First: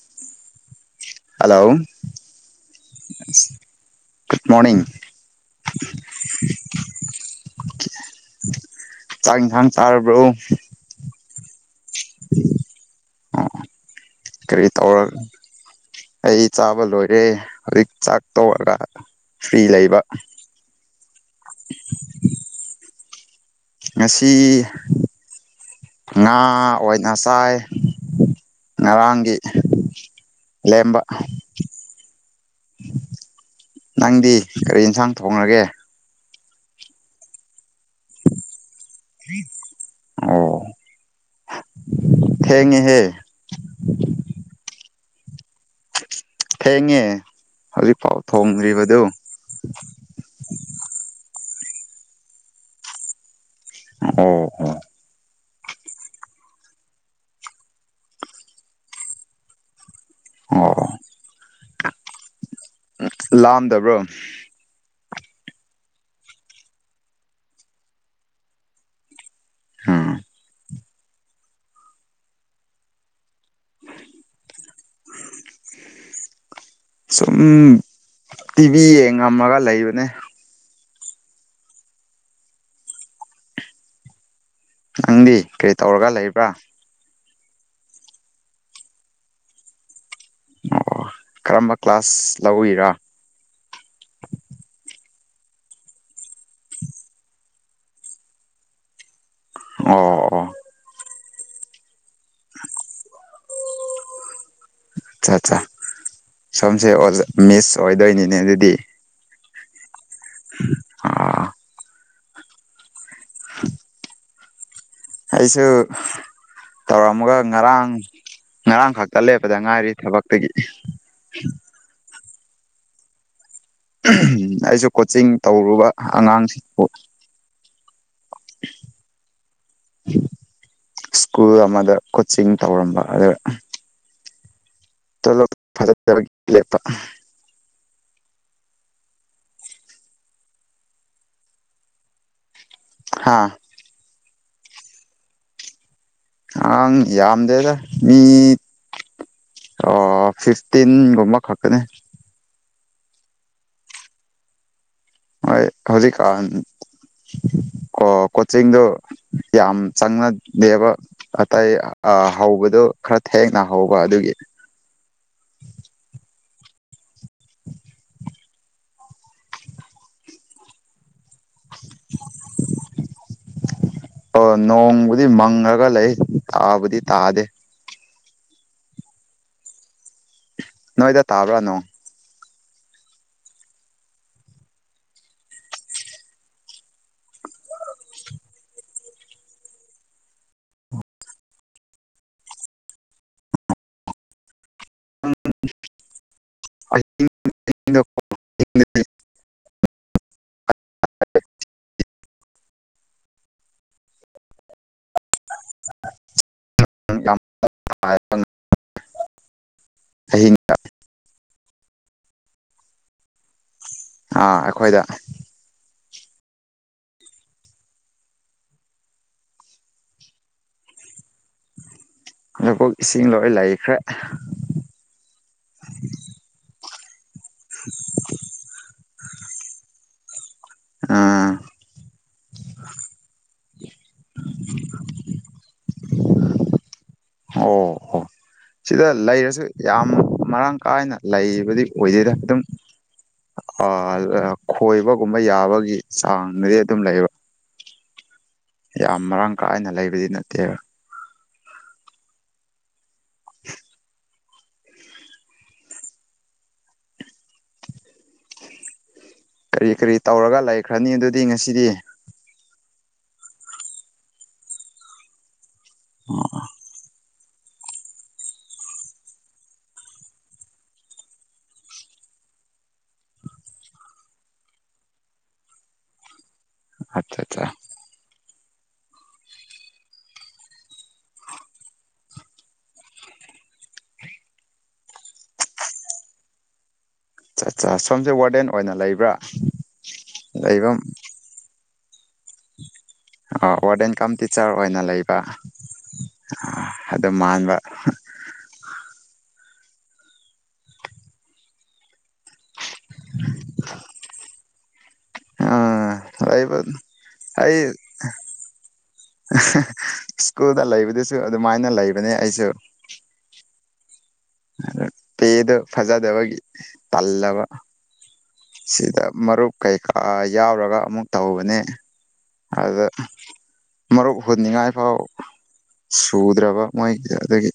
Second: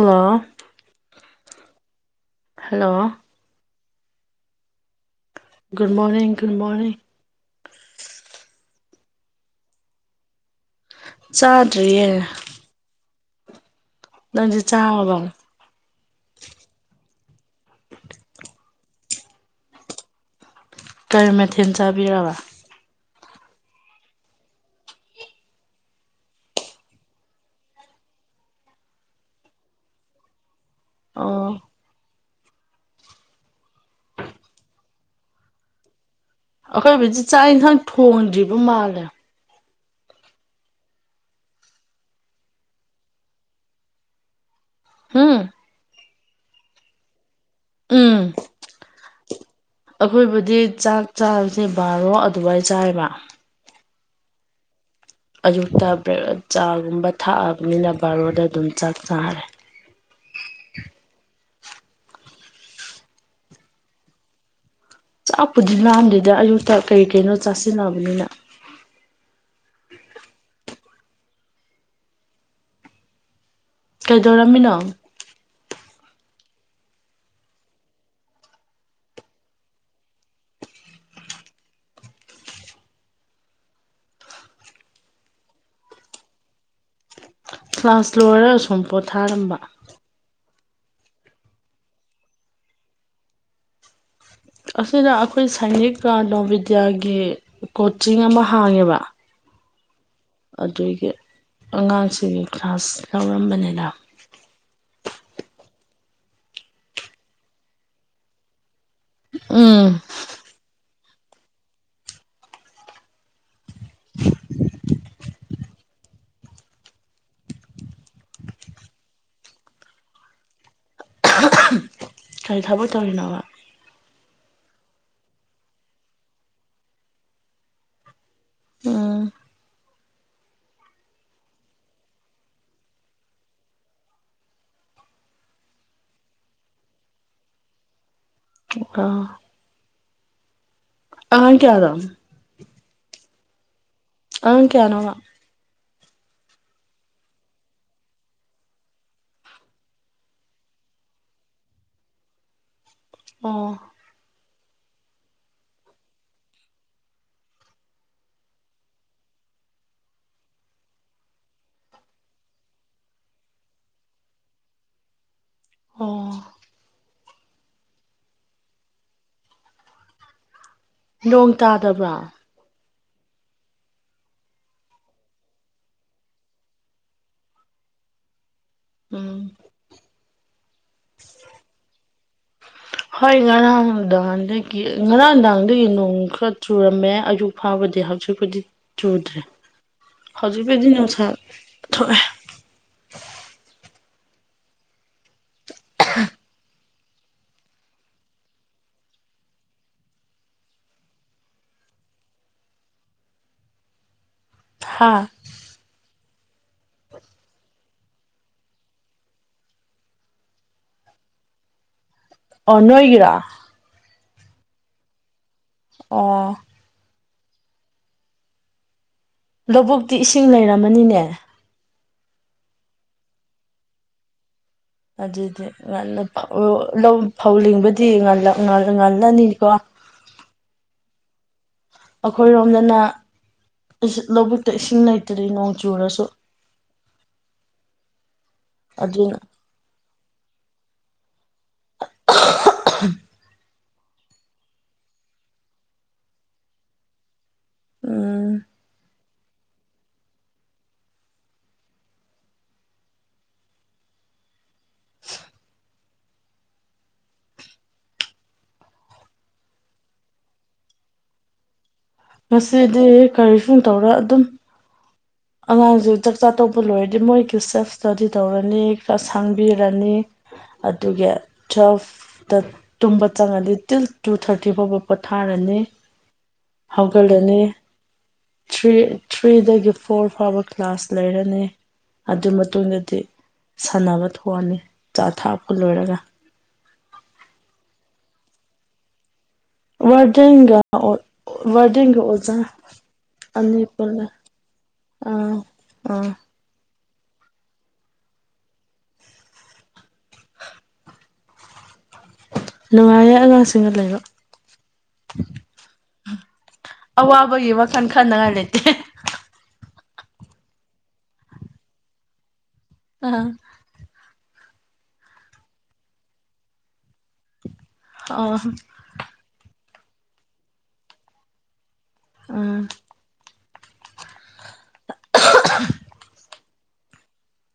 hello hello hello good morning good morning good morning ꯆꯥꯛ ꯊꯥꯡ ꯇꯥꯔꯕ꯭ꯔꯣ ꯆꯥꯗꯔꯤꯌꯦ ꯑ ꯅ ꯆꯥꯕꯅ ꯑꯩ ꯆꯥꯕ ꯂꯣꯏꯔꯦ ꯍꯧꯖꯤꯛ ꯆꯥꯛ ꯇꯧꯔꯒ ꯐ꯭ꯔꯤ ꯂꯩꯕ ꯀꯔꯤ ꯃꯊꯦꯜ ꯆꯥꯕꯤꯔꯕ ꯉꯁꯤ ꯉꯥ ꯑꯣꯏꯠ ꯉꯁꯥꯏ ꯉꯔꯥꯡꯒꯤ ꯂꯦꯝꯕ ꯑꯣ ꯅꯪꯗꯤ ꯀꯔꯤ ꯌꯦꯟꯁꯥꯡ ꯊꯣꯡꯅꯒꯦ ꯑꯩꯈꯣꯏ ꯍꯧꯗꯤ ꯆꯥꯛ ꯌꯦꯟꯁꯥꯡ ꯊꯣꯡꯗ꯭ꯔꯤꯕ ꯃꯥꯜꯂꯦ ꯑꯣ ꯍꯦꯉꯦ ꯍꯦ ꯍꯥꯝ ꯊꯦꯡꯉꯦ ꯍꯧꯖꯤꯛꯐꯥꯎ ꯎꯝ ꯊꯣꯡꯗ꯭ꯔꯤꯕꯗꯨ ꯑꯩꯈꯣꯏꯕꯨꯗꯤ ꯆꯥꯛ ꯆꯥꯕꯁꯦ ꯕꯥꯔꯣ ꯑꯗꯨꯋꯥꯏ ꯆꯥꯏꯕ ꯑꯣ ꯑꯣ ꯑꯌꯨꯛꯇ ꯕ꯭ꯔ ꯆꯥꯒꯨꯝꯕ ꯊꯥꯛꯑꯕꯅꯤꯅ ꯕꯥꯔꯣꯗ ꯑꯗꯨꯝ ꯆꯥꯛ ꯆꯥꯔꯦ ꯑꯣ ꯎ ꯂꯥꯛꯑꯝꯗꯕ꯭ꯔꯣ ꯆꯥꯛꯄꯨꯗꯤ ꯂꯝꯗꯦꯗ ꯑꯌꯨꯛꯇ ꯀꯔꯤ ꯀꯩꯅꯣ ꯆꯥꯁꯤꯟꯅꯕꯅꯤꯅ ꯑ ꯀꯩꯗꯧꯔꯝꯃꯤꯅꯣ ꯁꯨꯝ ꯇꯤꯚꯤ ꯌꯦꯡꯉꯝꯃꯒ ꯂꯩꯕꯅꯦ ꯅꯪꯗꯤ ꯀꯔꯤ ꯇꯧꯔꯒ ꯂꯩꯕ꯭ꯔꯥ ꯀ꯭ꯂꯥꯁ ꯂꯣꯏꯔꯒ ꯁꯨꯝ ꯄꯣꯊꯥꯔꯝꯕ ꯑꯣ ꯀꯔꯝꯕ ꯀ꯭ꯂꯥꯁ ꯂꯧꯋꯔ ꯑꯁꯤꯗ ꯑꯩꯈꯣꯏ ꯁꯥꯏꯅꯤꯛ ꯀꯥ ꯅꯣꯚꯤꯕꯤꯗ꯭ꯌꯥꯒꯤ ꯀꯣꯆꯤꯡ ꯑꯃ ꯍꯥꯡꯉꯦꯕ ꯑꯣ ꯑꯣ ꯑꯗꯨꯏꯒꯤ ꯑꯉꯥꯡꯁꯤꯡ ꯀ꯭ꯂꯥꯁ ꯂꯧꯔꯝꯕꯅꯦꯗ ꯁꯝꯁꯦ ꯑꯣꯖꯥ ꯃꯤꯁ ꯑꯣꯏꯗꯣꯏꯅꯤꯅꯦ ꯑꯗꯨꯗꯤ ꯎꯝ ꯑꯥ [inaudible] ꯑꯩꯁꯨ ꯇꯧꯔꯝꯃꯥꯒ ꯉꯔꯥꯡ ꯉꯔꯥꯡ ꯈꯛꯇ ꯂꯦꯞꯄꯗ ꯉꯥꯏꯔꯤ ꯊꯕꯛꯇꯒꯤ ꯀꯥꯔꯤ ꯊꯕꯛ ꯇꯧꯔꯤꯅꯣꯕ ꯎꯝ ꯑꯩꯁꯨ ꯀꯣꯆꯤꯡ ꯇꯧꯔꯨꯕ ꯑꯉꯥꯡꯁꯤꯡꯕꯨ ꯎꯝ ꯁ꯭ꯀꯨꯜ ꯑꯃꯗ ꯀꯣꯆꯤꯡ ꯇꯧꯔꯝꯕ ꯑꯔꯥ ꯇꯣꯂꯣꯞ [unintelligible] ꯂꯦꯄꯥ ꯑꯥ ꯥꯑꯉꯥꯡ ꯀ꯭ꯌꯥꯗꯥ ꯍꯥꯥ ꯑꯥꯉꯥꯡ ꯀ꯭ꯌꯥꯅꯣꯕ ꯑꯉꯥꯡ ꯌꯥꯝꯗꯦꯗ ꯃꯤ ꯐꯤꯐꯇꯤꯟꯒꯨꯝꯕ ꯈꯛꯇꯅꯦ ꯑꯣ ꯍꯣꯏ ꯍꯧꯖꯤꯛ ꯀꯥꯟ [inaudible] ꯑꯣ ꯀꯣꯆꯤꯡꯗꯣ ꯌꯥꯝ ꯆꯪꯅ ꯗꯦꯕ ꯑꯇꯩ ꯑꯥ ꯍꯧꯕꯗꯣ ꯈꯔ ꯊꯦꯡꯅ ꯍꯧꯕ ꯑꯗꯨꯒꯤ ꯑꯣ ꯅꯣꯡ ꯇꯥꯗꯥꯕ꯭ꯔꯥ ꯑꯣ ꯅꯣꯡꯕꯨꯗꯤ ꯃꯪꯉꯥꯒ ꯂꯩ ꯇꯥꯕꯥꯗꯤ ꯇꯥꯗꯦ ꯎꯝ ꯅꯣꯏꯗ ꯇꯥꯕ꯭ꯔꯥ ꯅꯣꯡ ꯍꯣꯏ ꯉꯔꯥꯡ ꯗꯥ ꯍꯟꯗꯒꯤ ꯉꯔꯥꯡ ꯗꯥꯡꯗꯒꯤ ꯅꯣꯡ ꯈꯔ ꯆꯨꯔꯝꯃꯦ ꯑꯌꯨꯛ ꯐꯥꯎꯕꯥ ꯍꯧꯖꯤꯛ ꯄꯨꯗꯤ ꯆꯨꯗ꯭ꯔꯦ ꯍꯧꯖꯤꯛꯕꯨꯗꯤ ꯅꯨꯡꯁꯥ ꯊꯣꯛꯑꯦ ꯑꯥ [unintelligible] [inaudible] ꯑ [unintelligible] [inaudible] ꯍꯥꯥ ꯍꯍꯤꯡ ꯀ [unintelligible] ꯑꯣ ꯅꯣꯏꯒꯤꯔꯥ ꯑꯥ ꯑꯩꯈꯣꯏꯗ ꯑꯣ ꯂꯣꯕꯨꯛꯇꯤ ꯏꯁꯤꯡ ꯂꯩꯔꯝꯃꯅꯤꯅꯦ ꯂꯥꯕꯨꯛ ꯏꯁꯤꯡ ꯂꯣꯏ ꯂꯩꯈ꯭ꯔꯦ ꯑꯗꯨꯗꯤ ꯉꯟꯅ ꯐꯧ ꯂꯣ ꯂꯧ ꯐꯧ ꯂꯤꯡꯕꯗꯤ ꯉꯜꯂꯥ-ꯉꯜꯂꯥ-ꯉꯜꯂꯅꯤꯀꯣ ꯎꯝ ꯑꯈꯣꯏꯔꯣꯝꯗꯅ ꯏꯁꯤꯡ ꯂꯧꯕꯨꯛꯇ ꯏꯁꯤꯡ ꯂꯩꯇꯥꯔꯤ ꯅꯣꯡ ꯆꯨꯔꯥꯁꯨ ꯑꯣ-ꯑꯣ ꯁꯤꯗ ꯂꯩꯔꯁꯨ ꯌꯥꯝ ꯃꯔꯥꯡ ꯀꯥꯏꯅ ꯂꯩ ꯌ ꯑꯣꯏꯗꯇꯝ ꯈꯣꯏꯕꯒꯨꯝꯕ ꯌꯥꯕꯒꯤ ꯆꯥꯡꯅꯗꯤ ꯑꯗꯨꯝ ꯂꯩꯕ ꯎꯝ ꯌꯥꯝ ꯃꯔꯥꯡ ꯀꯥꯏꯅ ꯂꯩꯕꯗꯤ ꯅꯠꯇꯦꯕ [unintelligible] [unintelligible] ꯀꯔꯤ ꯀꯔꯤ ꯇꯧꯔꯒ ꯂꯩꯈ꯭ꯔꯅꯤ ꯑꯗꯨꯗꯤ ꯉꯁꯤꯗꯤ ꯉꯁꯤꯗꯤ ꯀꯔꯤꯁꯨ ꯇꯧꯔ ꯑꯗꯨꯝ ꯑꯉꯥꯡꯁꯨ ꯆꯥꯛ ꯑꯣ ꯆꯥ ꯇꯧꯕ ꯂꯣꯏꯔꯗꯤ ꯃꯣꯏ ꯔꯤꯆꯔ ꯏꯁꯇꯗꯤ ꯇꯧꯔꯅꯤ ꯈ ꯁꯥꯡꯕꯤꯔꯅꯤ ꯑꯗꯨꯒ ꯇ꯭ꯋꯦꯜꯐꯇ ꯇꯨꯝꯕ ꯆꯪꯉꯅꯤ ꯇꯤꯜ ꯇꯨ ꯊꯥꯔꯇꯤ ꯐꯥꯎꯕ ꯄꯣꯊꯥꯔꯅꯤ ꯑꯠꯆꯥ ꯍꯧꯒꯗꯅꯤ ꯑꯠꯆꯥ ꯊ꯭ꯔꯤ ꯊ꯭ꯔꯤꯗꯒꯤ ꯐꯣꯔ ꯐꯥꯎꯕ ꯀ꯭ꯂꯥꯁ ꯂꯩꯔꯅꯤ ꯑꯗꯨ ꯃꯇꯨꯡꯗꯗꯤ ꯁꯥꯟꯅꯕ ꯊꯣꯛꯑꯅꯤ ꯆꯥ ꯊꯥꯄ ꯂꯣꯏꯔꯒ ꯠꯆꯥ ꯁꯣꯝꯁꯦ ꯋꯥꯔꯗꯦꯟ ꯑꯣꯏꯅ ꯂꯩꯕ꯭ꯔꯥ ꯋꯥꯗꯤꯒ ꯂꯩꯕ ꯋꯥꯔꯗꯤ ꯑꯣꯖꯥ ꯑꯅꯤ ꯋꯥꯔꯗꯟ ꯄꯨꯜꯂꯦ ꯀꯝ ꯇꯤꯆꯔ ꯑꯣꯏꯅ ꯂꯩꯕ ꯑꯥ ꯑꯥ ꯑꯗꯣ ꯃꯥꯡꯕ ꯅꯨꯡꯉꯥꯏꯌꯦꯦ ꯑꯉꯥꯡꯁꯤꯡꯒ ꯂꯩꯕ ꯑ ꯑꯩꯕ ꯑꯋꯥꯕꯒꯤ ꯑꯩ ꯋꯥꯈꯜ ꯈꯟꯅꯉꯥꯏ ꯂꯩꯇꯦ ꯁ꯭ꯀꯨꯜꯗ ꯂꯩꯕꯗꯨꯁꯨ ꯑꯗꯨꯃꯥꯏꯅ ꯂꯩꯕꯅꯦ ꯑꯩꯁꯨ ꯑ ꯄꯦꯗ ꯐꯖꯗꯋꯥꯒꯤ ꯇꯜꯕ ꯑꯥ ꯁꯤꯗ ꯃꯔꯨꯞ ꯀꯩꯀꯥ ꯌꯥꯎꯔꯒ ꯑꯃꯨꯛ ꯇꯧꯕꯅꯦ ꯎꯝ ꯑꯗꯨꯗ ꯃꯔꯨꯞ ꯍꯨꯅꯤꯉꯥꯏ ꯐꯥꯎ ꯁꯨꯗ꯭ꯔꯕ ꯃꯣꯏꯒꯤ ꯑꯗꯨꯗꯒꯤ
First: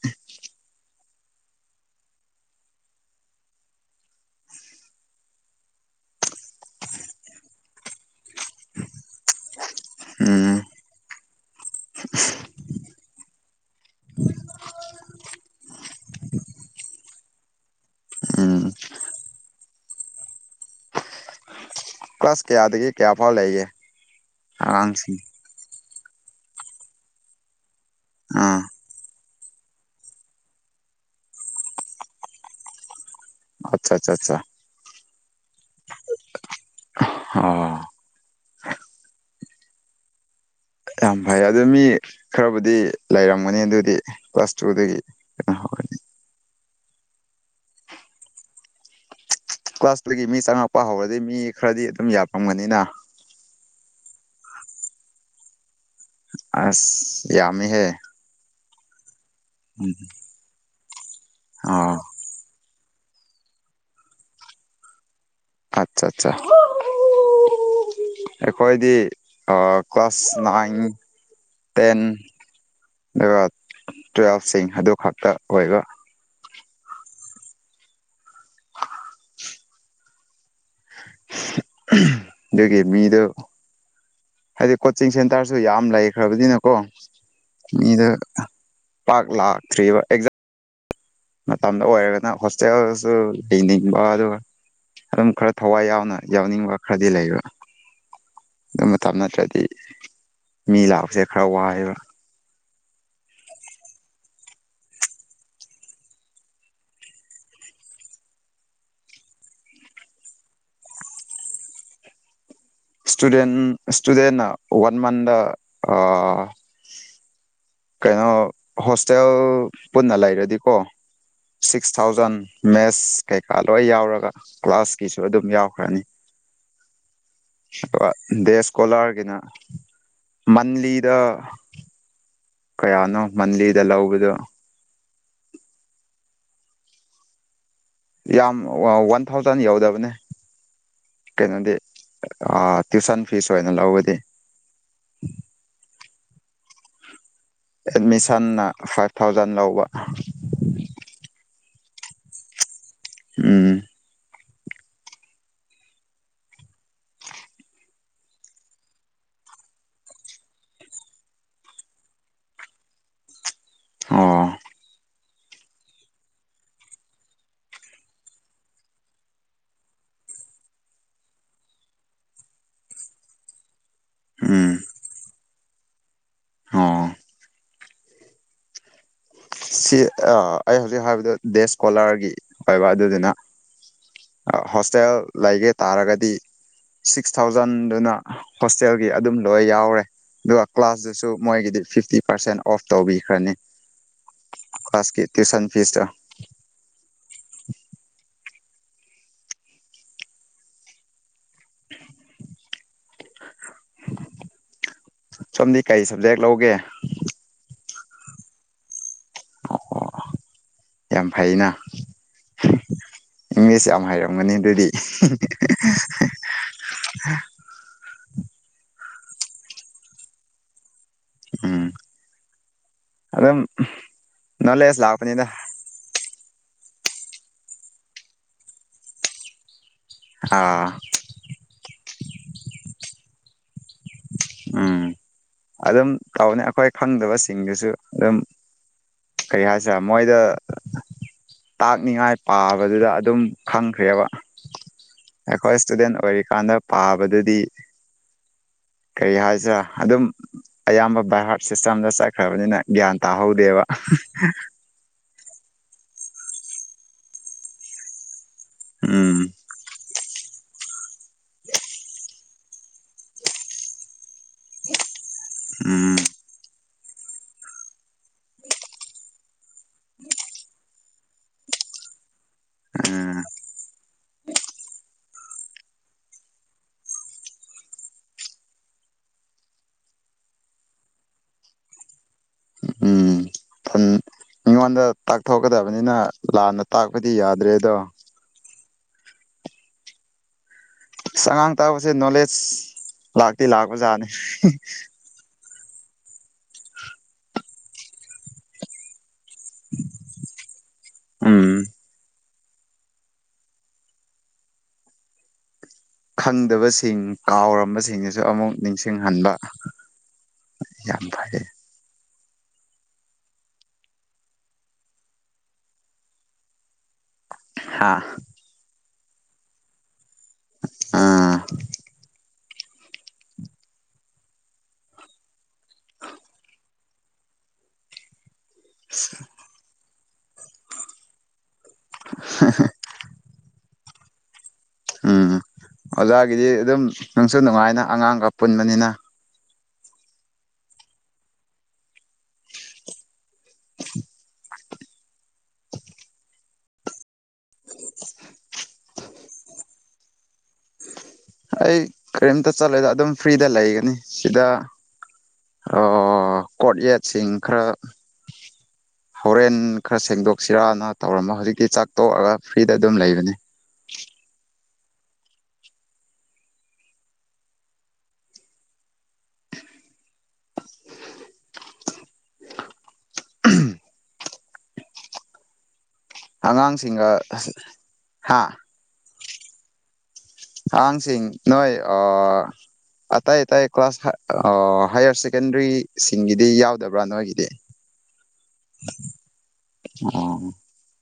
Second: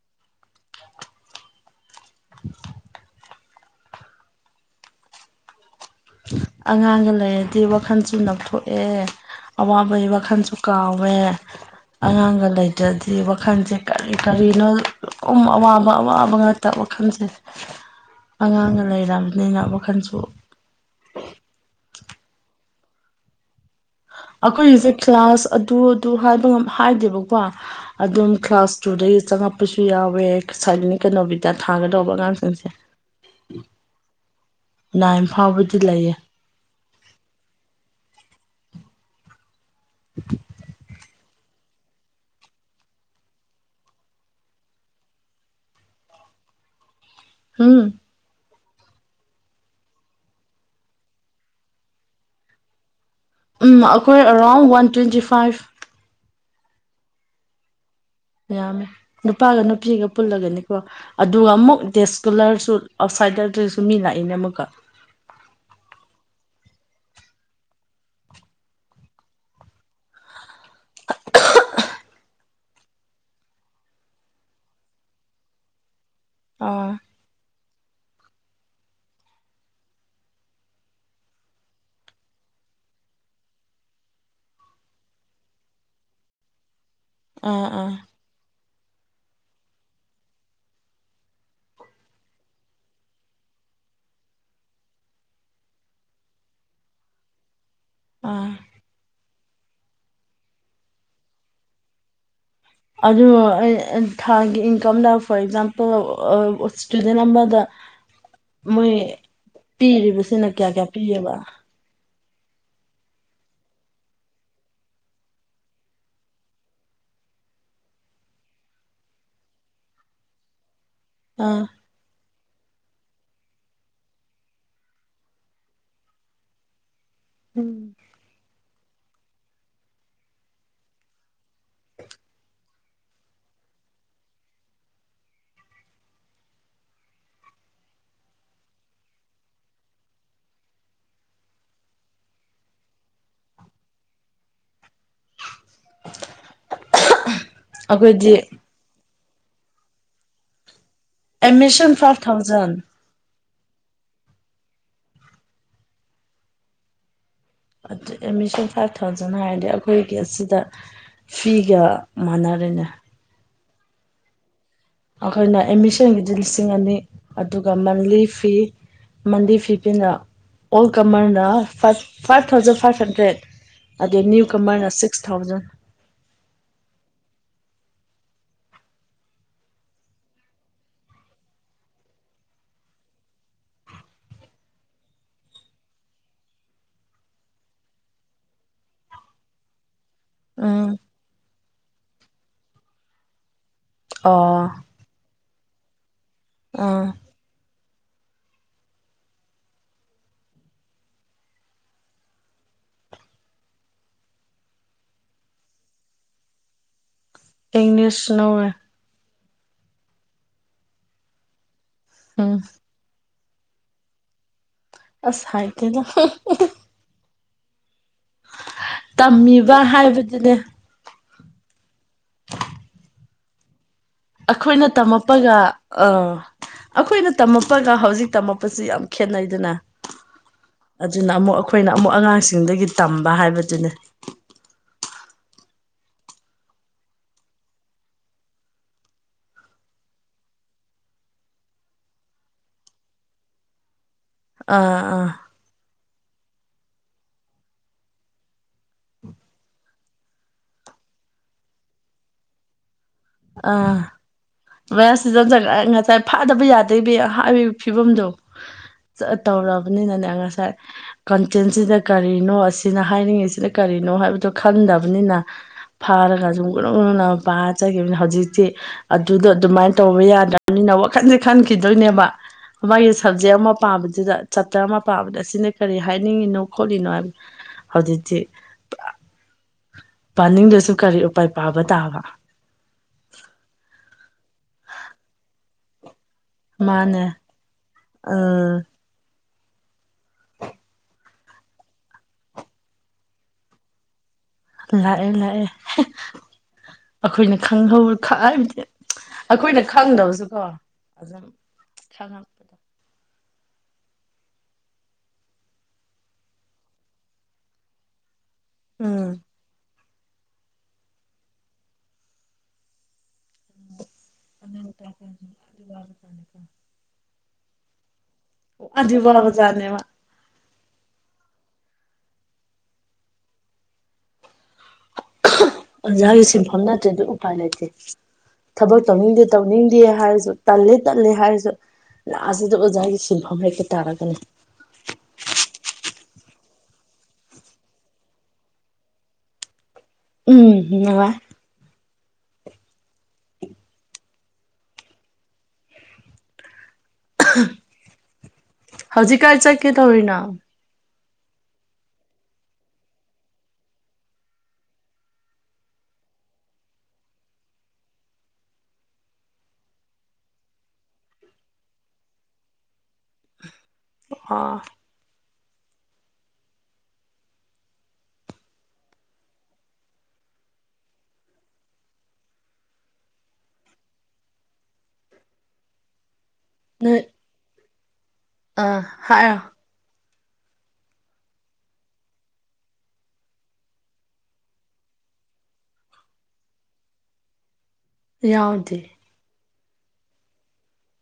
[unintelligible] ꯑꯉꯥꯡꯒ ꯂꯩꯔꯗꯤ ꯋꯥꯈꯜ ꯅꯞꯊꯣꯛꯑꯦ ꯑꯋꯥꯕꯒꯤ ꯎꯝ ꯋꯥꯈꯜꯁꯨ ꯀꯥꯎꯋꯦ ꯑꯉꯥꯡꯒ ꯂꯩꯖꯗꯦ ꯋꯥꯈꯜꯁꯦ ꯀꯔꯤ ꯀꯔꯤꯅꯣ ꯑꯋꯥꯕ ꯋꯥꯕ ꯉꯥꯛꯇ ꯋꯥꯈꯜꯁꯦ ꯎꯝ ꯑꯉꯥꯡꯒ ꯂꯩꯔꯕꯅꯤꯅ ꯋꯥꯈꯜꯁꯨ ꯄ꯭ꯂꯁ ꯀꯌꯥꯗꯒꯤ ꯀꯌꯥ ꯐꯥꯎ ꯂꯩꯒꯦ ꯑꯩꯈꯣꯏꯒꯤꯁꯦ ꯑꯉꯥꯡꯁꯤꯡ ꯀ꯭ꯂꯥꯁ ꯑꯗꯨ ꯑꯗꯨ ꯍꯥꯏꯕ ꯍꯥꯏꯗꯦꯕꯀꯣ ꯑꯗꯨꯝ ꯑꯥ ꯀ꯭ꯂꯥꯁ ꯇꯨ ꯗ ꯆꯪꯉꯛꯄꯁꯨ ꯌꯥꯎꯋꯦꯁꯥꯏꯅꯤ ꯀꯩꯅꯣꯕꯤꯗ ꯊꯥꯒꯗꯧꯕ ꯑꯉꯥꯡꯁꯤꯡꯁꯦ ꯑꯆꯥ ꯑꯆꯥ ꯑꯆꯥ ꯏꯝꯐꯥꯎꯕꯨꯗꯤ ꯂꯩꯌꯦ ꯑꯣ [unintelligible] [unintelligible] ꯌꯥꯝ ꯐꯩ ꯑꯗꯨ ꯃꯤ ꯈꯔꯕꯨꯗꯤ ꯂꯩꯔꯝꯒꯅꯤ ꯑꯗꯨꯗꯤ ꯀ꯭ꯂꯥꯁ ꯇꯨꯗꯒꯤ ꯀꯩꯅꯣ ꯍꯧꯒꯅꯤ ꯑꯝ ꯀ꯭ꯂꯥꯁꯇꯒꯤ ꯃꯤ ꯆꯪꯉꯛꯄ ꯍꯧꯔꯗꯤ ꯃꯤ ꯈꯔꯗꯤ ꯑꯗꯨꯝ ꯌꯥꯐꯝꯒꯅꯤꯅ ꯎ ꯑꯩꯈꯣꯏ ꯑꯔꯥꯎꯟ ꯋꯥꯟ ꯇ꯭ꯋꯦꯟꯇꯤ ꯐꯥꯏꯚ ꯑꯁ ꯌꯥꯝꯃꯤ ꯍꯦ ꯌꯥꯝꯃꯦ ꯅꯨꯄꯥꯒ ꯅꯨꯄꯤꯒ ꯄꯨꯜꯂꯒꯅꯤꯀꯣ ꯑꯗꯨꯒ ꯑꯃꯨꯛ ꯑꯣ ꯗꯦꯁꯀꯨꯂꯔꯁꯨ ꯑꯥꯎꯠꯁꯥꯏꯗꯗꯁꯨ ꯃꯤ ꯂꯥꯛꯏꯅꯦ ꯑꯃꯨꯛꯀ ꯑꯆꯥ ꯑꯠꯆꯥ ꯑꯩꯈꯣꯏꯗꯤ ꯀ꯭ꯂꯥꯁ ꯅꯥꯏꯟ ꯇꯦꯟ ꯑꯗꯨꯒ ꯇꯨꯋꯦꯜꯐꯁꯤꯡ ꯑꯗꯨ ꯈꯛꯇ ꯑꯣꯏꯕ ꯑꯣ [unintelligible] ꯗꯒꯤꯦ ꯃꯤꯗ ꯍꯥꯏꯗꯤ ꯀꯣꯆꯤꯡ ꯁꯦꯟꯇꯔꯁꯨ ꯌꯥꯝ ꯂꯩꯈ꯭ꯔꯕꯅꯤꯅꯀꯣ ꯑꯥ ꯑꯥ ꯃꯤꯗ ꯄꯥꯛ ꯂꯥꯛꯇ꯭ꯔꯤꯕ ꯑꯦꯛꯖꯥꯝ ꯃꯇꯝꯗ ꯑꯣꯏꯔꯒꯅ ꯍꯣꯁꯇꯦꯜꯁꯨ ꯂꯩꯡꯅꯤꯡꯕ ꯑꯗꯨꯒ ꯑꯗꯨꯝ ꯈꯔ ꯊꯋꯥꯏ ꯌꯥꯎꯅ ꯌꯥꯎꯅꯤꯡꯕ ꯈꯔꯗꯤ ꯂꯩꯕ꯭ꯔꯥ ꯑꯥ ꯑꯗꯨ ꯃꯇꯝꯞ ꯅꯠꯇ꯭ꯔꯗꯤ ꯃꯤ ꯂꯥꯛꯄꯁꯦ ꯈꯔ ꯋꯥꯏꯑꯕ ꯑꯗꯨ ꯊꯥꯒꯤ ꯏꯟꯀꯝꯗ ꯐꯣꯔ ꯑꯦꯛꯖꯥꯝꯄꯜ ꯏꯁꯇꯨꯗꯦꯟ ꯑꯃꯗ ꯃꯣꯏ ꯄꯤꯔꯤꯕꯁꯤꯅ ꯀꯌꯥ ꯀꯌꯥ ꯄꯤꯌꯦꯕ ꯁꯨꯗꯦꯟ ꯁꯨꯗꯦꯟ ꯋꯥꯟ ꯃꯟ ꯑ ꯀꯩꯅꯣ ꯍꯣꯁꯇꯦꯜ ꯄꯨꯟꯅ ꯂꯩꯔꯗꯤꯀꯣ ꯑꯥ ꯁꯤꯛꯁ ꯊꯥꯎꯖꯟ ꯃꯦꯠꯁ ꯀꯩꯀꯥ ꯂꯣꯏ ꯌꯥꯎꯔꯒ ꯀ꯭ꯂꯥꯁꯀꯤꯁꯨ ꯑꯗꯨꯝ ꯌꯥꯎꯈ꯭ꯔꯅꯤ ꯎꯝ ꯗꯦꯁꯀꯣꯂꯥꯔꯒꯤꯅ ꯃꯟꯂꯤꯗ ꯀꯌꯥꯅꯣ ꯃꯟꯗꯤꯗ ꯂ ꯎꯧꯕꯗꯨ ꯌꯥꯝ ꯋꯥꯟ ꯊꯥꯎꯖꯟ ꯌꯎꯗꯕꯅꯦ ꯀꯩꯅꯣꯗꯤ ꯇ꯭ꯋꯨꯁꯟ ꯐꯤꯁ ꯑꯣꯏꯅ ꯂꯧꯕꯗꯤ ꯑꯩꯈꯣꯏꯗꯤ ꯑꯦꯠꯃꯤꯁꯟꯅ ꯐꯥꯏꯚ ꯊꯥꯎꯖꯟ ꯂꯧꯕ ꯑꯦꯃꯦꯖꯟ ꯐꯥꯏꯚ ꯊꯥꯎꯖꯟ ꯎꯝ ꯑꯗꯨ ꯑꯦꯠꯃꯤꯁꯟ ꯐꯥꯏꯚ ꯊꯥꯎꯖꯟ ꯍꯥꯏꯔꯗꯤ ꯑꯩꯈꯣꯏꯒꯤ ꯑꯁꯤꯗ ꯐꯤꯒ ꯃꯥꯟꯅꯔꯦꯅꯦ ꯑꯣ ꯑꯩꯈꯣꯏꯅ ꯑꯦꯠꯃꯤꯁꯟꯒꯤꯗꯤ ꯂꯤꯁꯤꯡ ꯑꯅꯤ ꯑꯗꯨꯒ ꯃꯟꯂꯤ ꯐꯤ ꯃꯟꯗꯤ ꯐꯤꯞꯇꯤꯗ ꯑꯣꯜ ꯀꯃꯔꯅ ꯐꯥꯏ ꯐꯥꯏꯚ ꯊꯥꯎꯖꯟ ꯐꯥꯏꯚ ꯍꯟꯗ꯭ꯔꯦꯠ ꯑꯗꯩ ꯅ꯭ꯌꯨ ꯀꯃꯥꯏꯅ ꯁꯤꯛꯁ ꯊꯥꯎꯖꯟ ꯍ ꯁꯤ ꯑꯩ ꯍꯧꯖꯤꯛ ꯍꯥꯏꯕꯗ ꯗꯦꯁꯀꯣꯂꯥꯔꯒꯤ ꯑꯣꯏꯕ ꯑꯗꯨꯗꯨꯅ ꯍꯣꯁꯇꯦꯜ ꯂꯩꯒꯦ ꯇꯥꯔꯒꯗꯤ ꯁꯤꯛꯁ ꯊꯥꯎꯖꯟꯗꯨꯅ ꯍꯣꯁꯇꯦꯜꯒꯤ ꯑꯗꯨꯝ ꯂꯣꯏ ꯌꯥꯎꯔꯦ ꯑꯗꯨꯒ ꯎꯝ ꯀ꯭ꯂꯥꯁꯇꯁꯨ ꯃꯣꯏꯒꯤꯗꯤ ꯐꯤꯐꯇꯤ ꯄꯥꯔꯁꯦꯟ ꯑꯣꯐ ꯇꯧꯕꯤꯈ꯭ꯔꯅꯤ ꯑ ꯇ꯭ꯌꯨꯁꯟ ꯐꯤꯁꯇ ꯑꯥ [unintelligible] ꯁꯣꯝꯗꯤ ꯀꯩ ꯁꯕꯖꯦꯛ ꯂꯧꯒꯦ ꯏꯪꯅꯤꯁ ꯅꯧꯋꯦ ꯑꯣ ꯌꯥꯝ ꯐꯩꯅ ꯑꯝ ꯏꯪꯂꯤꯁ ꯌꯥꯝ ꯍꯩꯔꯝꯒꯅꯤ ꯑꯗꯨꯗꯤ ꯑꯁ ꯍꯥꯏꯥꯏ ꯀꯦꯗ ꯇꯝꯃꯤꯕ ꯍꯥꯏꯕꯗꯨꯅꯦ ꯎꯝ ꯑꯗꯝ ꯑꯩꯈꯣꯏꯅ ꯇꯝꯂꯄꯒ ꯑꯥ ꯑꯩꯈꯣꯏꯅ ꯇꯝꯂꯄꯒ ꯍꯧꯖꯤꯛ ꯇꯝꯃꯛꯄꯁꯤ ꯌꯥꯝ ꯈꯦꯠꯅꯩꯗꯅ ꯑꯥ ꯑꯗꯨꯅ ꯑꯃꯨꯛ ꯑꯩꯈꯣꯏꯅ ꯑꯃꯨꯛ ꯑꯉꯥꯡꯁꯤꯡꯗꯒꯤ ꯇꯝꯕ ꯍꯥꯏꯕꯗꯨꯅꯤ ꯎꯝ ꯑꯗꯨꯝ ꯇꯧꯅꯤ ꯑꯩꯈꯣꯏ ꯈꯪꯗꯕꯁꯤꯡꯗꯨꯁꯨ ꯑꯗꯨꯝ ꯀꯩ ꯍꯥꯏꯥꯁ ꯃꯣꯏꯣꯏꯗ ꯇꯥꯛꯅꯤꯉꯥꯏ ꯄꯥꯕꯗꯨꯗ ꯑꯗꯨꯝ ꯈꯪꯈ꯭ꯔꯦꯕ ꯑꯥ ꯑꯥ ꯀꯔꯤ ꯀꯥꯟꯗ ꯄꯥꯕꯗꯗꯤ ꯀꯔꯤ ꯍꯥꯏꯁꯤꯔꯥ ꯑꯗꯨꯝ ꯑꯌꯥꯝꯕ ꯕꯥꯏ ꯍꯥꯔꯠ ꯁꯤꯁꯇꯦꯝꯗ ꯆꯠꯈ꯭ꯔꯕꯅꯤꯅ ꯒ꯭ꯌꯥꯟ ꯇ ꯑ ꯃ ꯁꯤꯖ ꯆ ꯉꯁꯥꯏ ꯐꯥꯗꯕ ꯌꯥꯗꯕ ꯍꯥꯏꯔꯤꯕ ꯐꯤꯕꯝꯗꯣ ꯎꯝ ꯇꯧꯔꯕꯅꯤꯅꯅꯦ ꯉꯁꯥꯏ ꯉꯁꯥꯏ ꯀꯟꯇꯦꯟꯁꯤꯗ ꯀꯔꯤꯅꯣ ꯑꯁꯤꯅ ꯍꯥꯏꯅꯤꯡꯉꯤꯁꯤꯅ ꯀꯔꯤꯅꯣ ꯍꯥꯏꯕꯗꯣ ꯈꯟꯗꯕꯅꯤꯅ ꯎꯝ ꯐꯥꯔꯒ ꯁꯨꯝꯅꯅꯅ ꯄꯥꯖꯈꯤꯕꯅꯤꯅ ꯍꯧꯖꯤꯛꯇꯤ ꯑꯗꯨꯗꯣ ꯑꯗꯨꯃꯥꯏꯅ ꯇꯧꯕ ꯌꯥꯗ꯭ꯔꯕꯅꯤꯅ ꯋꯥꯈꯟꯁꯦ ꯈꯟꯈꯤꯗꯣꯏꯅꯦꯕ ꯒꯤ ꯁꯕꯖꯌꯥ ꯑꯃ ꯄꯥꯕ ꯑꯗꯨꯗ ꯆꯥꯞꯇꯔ ꯑꯃ ꯄꯥꯕꯗ ꯑꯁꯤꯅ ꯀꯔꯤ ꯍꯥꯏꯅꯤꯡꯉꯤꯅꯣ ꯈꯣꯠꯂꯤꯅꯣ ꯍꯥꯏꯕ ꯍꯧꯖꯤꯛꯇꯤ [unintelligible] ꯄꯥꯅꯤꯡꯗꯨꯁꯨ ꯀꯔꯤ ꯎꯄꯥꯏ ꯄꯥꯕ ꯇꯥꯕ ꯎꯝ ꯎꯝ ꯃꯤꯉꯣꯟꯗ ꯇꯥꯛꯊꯣꯛꯀꯗꯕꯅꯤꯅ ꯂꯥꯟꯅ ꯇꯥꯛꯄꯗꯤ ꯃꯥꯅꯦ ꯌꯥꯗ꯭ꯔꯦ ꯑꯗꯣ ꯑ ꯑꯉꯥꯡ ꯇꯥꯕꯁꯦ ꯅꯣꯂꯦꯖ ꯂꯥꯛꯇꯤ ꯂꯥꯛꯄ ꯖꯥꯠꯅꯤ ꯂꯥꯛꯑꯦ ꯂꯥꯛꯑꯦ ꯑꯩꯈꯣꯏꯅ ꯈꯪꯍꯧꯔ ꯈ ꯍꯥꯏꯕꯗꯤ ꯑꯩꯈꯣꯏꯅ ꯈꯪꯗꯕꯁꯨ ꯀꯣ ꯑꯗꯨꯝ ꯎꯝ ꯈꯪꯗꯕꯁꯤꯡ ꯀꯥꯎꯔꯝꯕꯁꯤꯡꯁꯤꯁꯨ ꯑꯃꯨꯛ ꯎꯝ ꯅꯤꯡꯁꯤꯡꯍꯟꯕ ꯌꯥꯝ ꯐꯔꯦ ꯑꯅ ꯑꯗꯨ ꯇ ꯀ ꯑꯗꯨ ꯋꯥꯔ ꯀꯅ ꯀ ꯍꯥꯥ ꯑꯗꯨꯗꯤ ꯋꯥꯕꯖꯥꯅꯦꯕ ꯑꯥ ꯑꯣꯖꯥꯒꯤ ꯁꯤꯟꯐꯝ ꯅꯠꯇ꯭ꯔꯦ ꯑꯗꯨ ꯎꯄꯥꯏ ꯂꯩꯇꯦ ꯊꯕꯛ ꯇꯧꯅꯤꯡꯗꯦ ꯇꯧꯅꯤꯡꯗꯦ ꯍꯥꯏꯔꯁꯨ ꯇꯜꯂꯦ ꯇꯜꯂꯦ ꯍꯥꯏꯔꯁꯨ ꯂꯥꯁꯤꯗ ꯑꯣꯖꯥꯒꯤ ꯁꯤꯟꯐꯝ ꯂꯩꯩꯀꯦ ꯇꯥꯔꯒꯅꯤ ꯎꯝ ꯑꯣꯖꯥꯒꯤꯗꯤ ꯑꯗꯨꯝ ꯅꯨꯡꯁꯨ ꯅꯨꯡꯉꯥꯏꯅ ꯑꯉꯥꯡꯒ ꯄꯨꯟꯕꯅꯤꯅ ꯎꯝ ꯋꯥ ꯍꯧꯖꯤꯛꯀꯥꯏ ꯆꯠꯀꯦ ꯇꯧꯔꯤꯅ ꯑꯩ ꯀꯔꯤꯝꯇ ꯆꯠꯂꯦꯗ ꯑꯗꯨꯝ ꯐ꯭ꯔꯤꯗ ꯂꯩꯒꯅꯤ ꯁꯤꯗ ꯑꯣ ꯀꯣꯠ ꯌꯦꯠꯁꯤꯡ ꯈꯔ [inaudible] ꯍꯣꯔꯦꯟ ꯈꯔ ꯁꯦꯡꯗꯣꯛꯁꯤꯔꯅ ꯇꯧꯔꯝꯕ ꯍꯧꯖꯤꯛꯇꯤ ꯆꯥꯛ ꯇꯣꯛꯑꯒ ꯐ꯭ꯔꯤꯗ ꯑꯗꯨꯝ ꯂꯩꯕꯅꯤ ꯑꯥ ꯑꯉꯥꯡꯁꯤꯡꯒ ꯑ ꯍꯥ ꯑꯥꯡꯁꯤꯡ ꯅꯣꯏ ꯑ ꯑꯇꯥꯏ ꯑꯇꯥꯏ ꯀ꯭ꯂꯥꯁ ꯍꯥꯏꯌꯔ ꯁꯦꯀꯦꯟꯗꯔꯤꯁꯤꯡꯒꯤꯗꯤ ꯌꯥꯎꯗꯕ꯭ꯔꯥ ꯅꯣꯏꯒꯤꯗꯤ ꯌꯥꯎꯗꯦ ꯑ